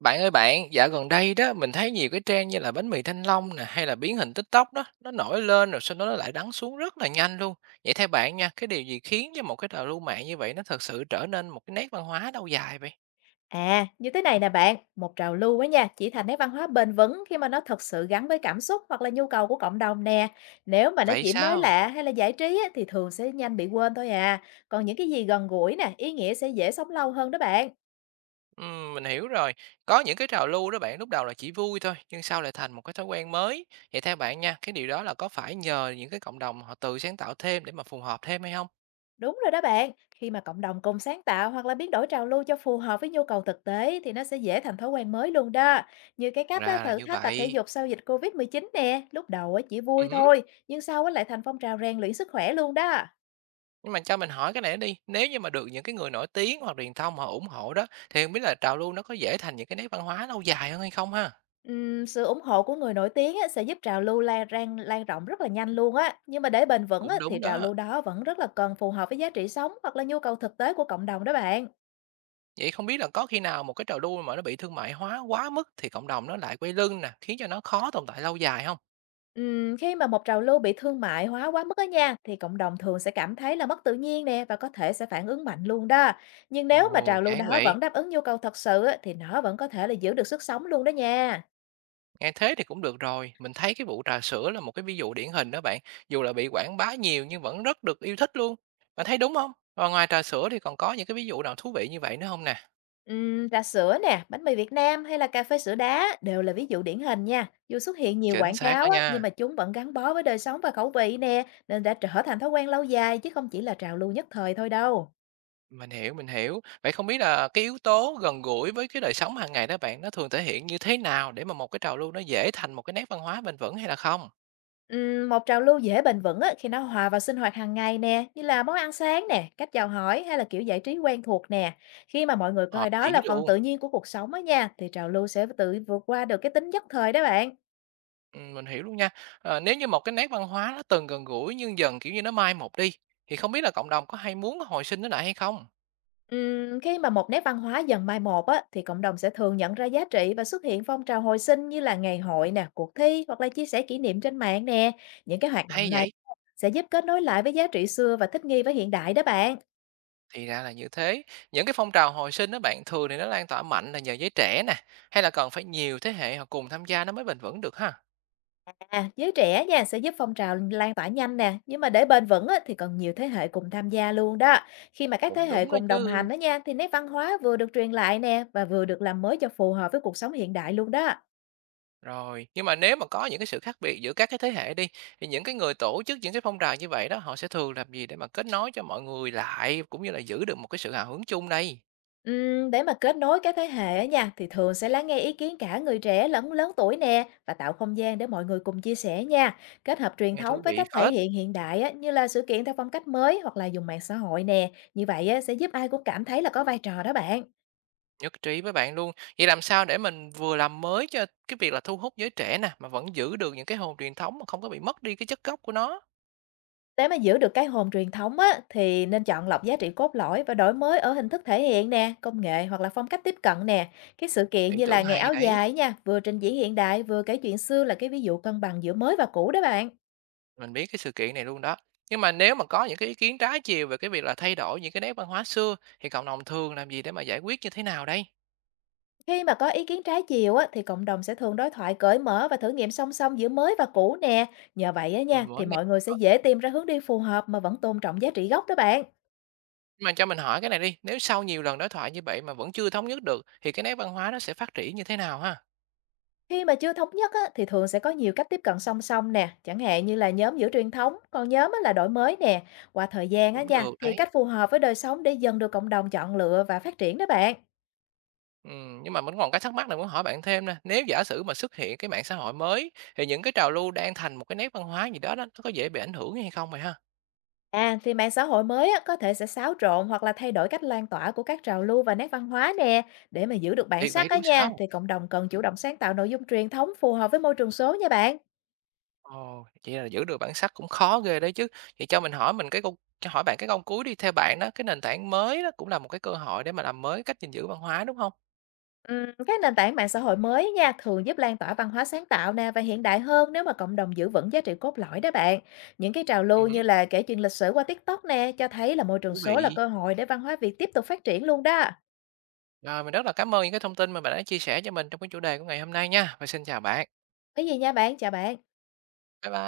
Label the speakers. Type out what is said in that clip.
Speaker 1: Bạn ơi bạn, dạo gần đây đó mình thấy nhiều cái trend như là bánh mì Thanh Long nè, hay là biến hình TikTok đó, nó nổi lên rồi sau đó nó lại đắng xuống rất là nhanh luôn. Vậy theo bạn nha, cái điều gì khiến cho một cái trào lưu mạng như vậy nó thật sự trở nên một cái nét văn hóa lâu dài vậy?
Speaker 2: À, như thế này nè bạn, một trào lưu á nha, chỉ thành nét văn hóa bền vững khi mà nó thật sự gắn với cảm xúc hoặc là nhu cầu của cộng đồng nè. Nếu mà nó
Speaker 1: Vậy
Speaker 2: chỉ mới
Speaker 1: sao?
Speaker 2: lạ hay là giải trí á, thì thường sẽ nhanh bị quên thôi à. Còn những cái gì gần gũi nè, ý nghĩa sẽ dễ sống lâu hơn đó bạn.
Speaker 1: Mình hiểu rồi. Có những cái trào lưu đó bạn, lúc đầu là chỉ vui thôi nhưng sau lại thành một cái thói quen mới. Vậy theo bạn nha, cái điều đó là có phải nhờ những cái cộng đồng họ tự sáng tạo thêm để mà phù hợp thêm hay không?
Speaker 2: Đúng rồi đó bạn, khi mà cộng đồng cùng sáng tạo hoặc là biến đổi trào lưu cho phù hợp với nhu cầu thực tế thì nó sẽ dễ thành thói quen mới luôn đó. Như cái cách á,
Speaker 1: Ra là
Speaker 2: thử
Speaker 1: như
Speaker 2: thách tập thể
Speaker 1: vậy.
Speaker 2: dục sau dịch COVID-19 nè, lúc đầu á, chỉ vui
Speaker 1: Ừ.
Speaker 2: thôi, nhưng sau á, lại thành phong trào rèn luyện sức khỏe luôn đó.
Speaker 1: Nhưng mà cho mình hỏi cái này đi, nếu như mà được những cái người nổi tiếng hoặc truyền thông họ ủng hộ đó, thì không biết là trào lưu nó có dễ thành những cái nét văn hóa lâu dài hơn hay không ha?
Speaker 2: Sự ủng hộ của người nổi tiếng á, sẽ giúp trào lưu lan rộng rất là nhanh luôn á. Nhưng mà để bền vững á,
Speaker 1: Cũng
Speaker 2: thì
Speaker 1: đúng
Speaker 2: trào
Speaker 1: đó.
Speaker 2: lưu đó vẫn rất là cần phù hợp với giá trị sống hoặc là nhu cầu thực tế của cộng đồng đó bạn.
Speaker 1: Vậy không biết là có khi nào một cái trào lưu mà nó bị thương mại hóa quá mức thì cộng đồng nó lại quay lưng nè, khiến cho nó khó tồn tại lâu dài không?
Speaker 2: Khi mà một trào lưu bị thương mại hóa quá mức á nha, thì cộng đồng thường sẽ cảm thấy là mất tự nhiên nè và có thể sẽ phản ứng mạnh luôn đó. Nhưng nếu mà
Speaker 1: Ồ,
Speaker 2: trào lưu
Speaker 1: chán
Speaker 2: đó
Speaker 1: vậy!
Speaker 2: vẫn đáp ứng nhu cầu thật sự á, thì nó vẫn có thể là giữ được sức sống luôn đó nha.
Speaker 1: Nghe thế thì cũng được rồi, mình thấy cái vụ trà sữa là một cái ví dụ điển hình đó bạn, dù là bị quảng bá nhiều nhưng vẫn rất được yêu thích luôn. Bạn thấy đúng không? Và ngoài trà sữa thì còn có những cái ví dụ nào thú vị như vậy nữa không nè?
Speaker 2: Trà sữa nè, bánh mì Việt Nam hay là cà phê sữa đá đều là ví dụ điển hình nha. Dù xuất hiện nhiều
Speaker 1: Chính
Speaker 2: quảng
Speaker 1: xác đó
Speaker 2: cáo á, nhưng
Speaker 1: nha.
Speaker 2: mà chúng vẫn gắn bó với đời sống và khẩu vị nè, nên đã trở thành thói quen lâu dài chứ không chỉ là trào lưu nhất thời thôi đâu.
Speaker 1: Mình hiểu, mình hiểu. Vậy không biết là cái yếu tố gần gũi với cái đời sống hàng ngày đó bạn, nó thường thể hiện như thế nào để mà một cái trào lưu nó dễ thành một cái nét văn hóa bền vững hay là không?
Speaker 2: Một trào lưu dễ bền vững á, khi nó hòa vào sinh hoạt hàng ngày nè, như là món ăn sáng nè, cách chào hỏi hay là kiểu giải trí quen thuộc nè. Khi mà mọi người coi
Speaker 1: Hợp
Speaker 2: đó
Speaker 1: lý
Speaker 2: là phần
Speaker 1: luôn.
Speaker 2: tự nhiên của cuộc sống á nha, thì trào lưu sẽ tự vượt qua được cái tính nhất thời đó bạn.
Speaker 1: Mình hiểu luôn nha. Ờ, nếu như một cái nét văn hóa nó từng gần gũi nhưng dần kiểu như nó mai một đi, thì không biết là cộng đồng có hay muốn hồi sinh nó lại hay không?
Speaker 2: Khi mà một nét văn hóa dần mai một á, thì cộng đồng sẽ thường nhận ra giá trị và xuất hiện phong trào hồi sinh như là ngày hội nè, cuộc thi hoặc là chia sẻ kỷ niệm trên mạng nè. Những cái hoạt
Speaker 1: Hay
Speaker 2: động này
Speaker 1: vậy?
Speaker 2: sẽ giúp kết nối lại với giá trị xưa và thích nghi với hiện đại đó bạn.
Speaker 1: Thì ra là như thế. Những cái phong trào hồi sinh đó bạn, thường thì nó lan tỏa mạnh là nhờ giới trẻ nè, hay là cần phải nhiều thế hệ họ cùng tham gia nó mới bền vững được ha?
Speaker 2: À, giới trẻ nha sẽ giúp phong trào lan tỏa nhanh nè, nhưng mà để bền vững á, thì cần nhiều thế hệ cùng tham gia luôn đó. Khi mà các thế
Speaker 1: Cũng
Speaker 2: hệ
Speaker 1: đúng đó
Speaker 2: cùng đồng hành
Speaker 1: chứ.
Speaker 2: đó nha, thì nét văn hóa vừa được truyền lại nè và vừa được làm mới cho phù hợp với cuộc sống hiện đại luôn đó.
Speaker 1: Rồi, nhưng mà nếu mà có những cái sự khác biệt giữa các cái thế hệ đi, thì những cái người tổ chức những cái phong trào như vậy đó, họ sẽ thường làm gì để mà kết nối cho mọi người lại, cũng như là giữ được một cái sự hào hứng chung đây?
Speaker 2: Để mà kết nối các thế hệ á nha thì thường sẽ lắng nghe ý kiến cả người trẻ lẫn lớn tuổi nè và tạo không gian để mọi người cùng chia sẻ nha. Kết hợp truyền
Speaker 1: Nghe
Speaker 2: thống
Speaker 1: thú
Speaker 2: với
Speaker 1: vị
Speaker 2: cách thể
Speaker 1: phết,
Speaker 2: hiện hiện đại á, như là sự kiện theo phong cách mới hoặc là dùng mạng xã hội nè. Như vậy á, sẽ giúp ai cũng cảm thấy là có vai trò đó bạn.
Speaker 1: nhất trí với bạn luôn. Vậy làm sao để mình vừa làm mới cho cái việc là thu hút giới trẻ nè, mà vẫn giữ được những cái hồn truyền thống mà không có bị mất đi cái chất gốc của nó?
Speaker 2: Để mà giữ được cái hồn truyền thống á, thì nên chọn lọc giá trị cốt lõi và đổi mới ở hình thức thể hiện nè, công nghệ hoặc là phong cách tiếp cận nè. Cái sự kiện
Speaker 1: Ý
Speaker 2: như là
Speaker 1: tưởng
Speaker 2: ngày
Speaker 1: hay
Speaker 2: áo
Speaker 1: đấy,
Speaker 2: dài nha, vừa trình diễn hiện đại vừa kể chuyện xưa là cái ví dụ cân bằng giữa mới và cũ đó bạn.
Speaker 1: mình biết cái sự kiện này luôn đó. Nhưng mà nếu mà có những cái ý kiến trái chiều về cái việc là thay đổi những cái nét văn hóa xưa, thì cộng đồng thường làm gì để mà giải quyết như thế nào đây?
Speaker 2: Khi mà có ý kiến trái chiều á, thì cộng đồng sẽ thường đối thoại cởi mở và thử nghiệm song song giữa mới và cũ nè. Nhờ vậy á
Speaker 1: Mình
Speaker 2: nha,
Speaker 1: mới
Speaker 2: thì
Speaker 1: nghe.
Speaker 2: mọi người sẽ dễ tìm ra hướng đi phù hợp mà vẫn tôn trọng giá trị gốc đó bạn.
Speaker 1: Mà cho mình hỏi cái này đi, nếu sau nhiều lần đối thoại như vậy mà vẫn chưa thống nhất được thì cái nét văn hóa nó sẽ phát triển như thế nào ha?
Speaker 2: Khi mà chưa thống nhất á, thì thường sẽ có nhiều cách tiếp cận song song nè, chẳng hạn như là nhóm giữ truyền thống, còn nhóm á là đổi mới nè. Qua thời gian á
Speaker 1: Cũng
Speaker 2: nha,
Speaker 1: được
Speaker 2: thì
Speaker 1: đấy.
Speaker 2: cách phù hợp với đời sống để dần được cộng đồng chọn lựa và phát triển đó bạn.
Speaker 1: Nhưng mà mình còn cái thắc mắc này muốn hỏi bạn thêm nè, nếu giả sử mà xuất hiện cái mạng xã hội mới thì những cái trào lưu đang thành một cái nét văn hóa gì đó đó, nó có dễ bị ảnh hưởng hay không vậy ha?
Speaker 2: À, thì mạng xã hội mới á, có thể sẽ xáo trộn hoặc là thay đổi cách lan tỏa của các trào lưu và nét văn hóa nè. Để mà giữ được bản
Speaker 1: Thiệt
Speaker 2: sắc
Speaker 1: vậy
Speaker 2: á
Speaker 1: luôn
Speaker 2: nha,
Speaker 1: sao?
Speaker 2: thì cộng đồng cần chủ động sáng tạo nội dung truyền thống phù hợp với môi trường số nha bạn.
Speaker 1: Ồ, vậy là giữ được bản sắc cũng khó ghê đấy chứ. Vậy cho mình hỏi mình cái câu cho hỏi bạn cái câu cuối đi, theo bạn đó, cái nền tảng mới đó cũng là một cái cơ hội để mà làm mới cách gìn giữ văn hóa đúng không?
Speaker 2: Các nền tảng mạng xã hội mới nha, thường giúp lan tỏa văn hóa sáng tạo nè và hiện đại hơn nếu mà cộng đồng giữ vững giá trị cốt lõi đó bạn. Những cái trào
Speaker 1: Ừ,
Speaker 2: lưu
Speaker 1: hử,
Speaker 2: như là kể chuyện lịch sử qua TikTok nè, cho thấy là môi trường
Speaker 1: thú
Speaker 2: số là
Speaker 1: vị.
Speaker 2: cơ hội để văn hóa Việt tiếp tục phát triển luôn đó.
Speaker 1: Rồi, mình rất là cảm ơn những cái thông tin mà bạn đã chia sẻ cho mình trong cái chủ đề của ngày hôm nay nha. Và xin chào bạn.
Speaker 2: Cái gì nha bạn, chào bạn.
Speaker 1: Bye bye.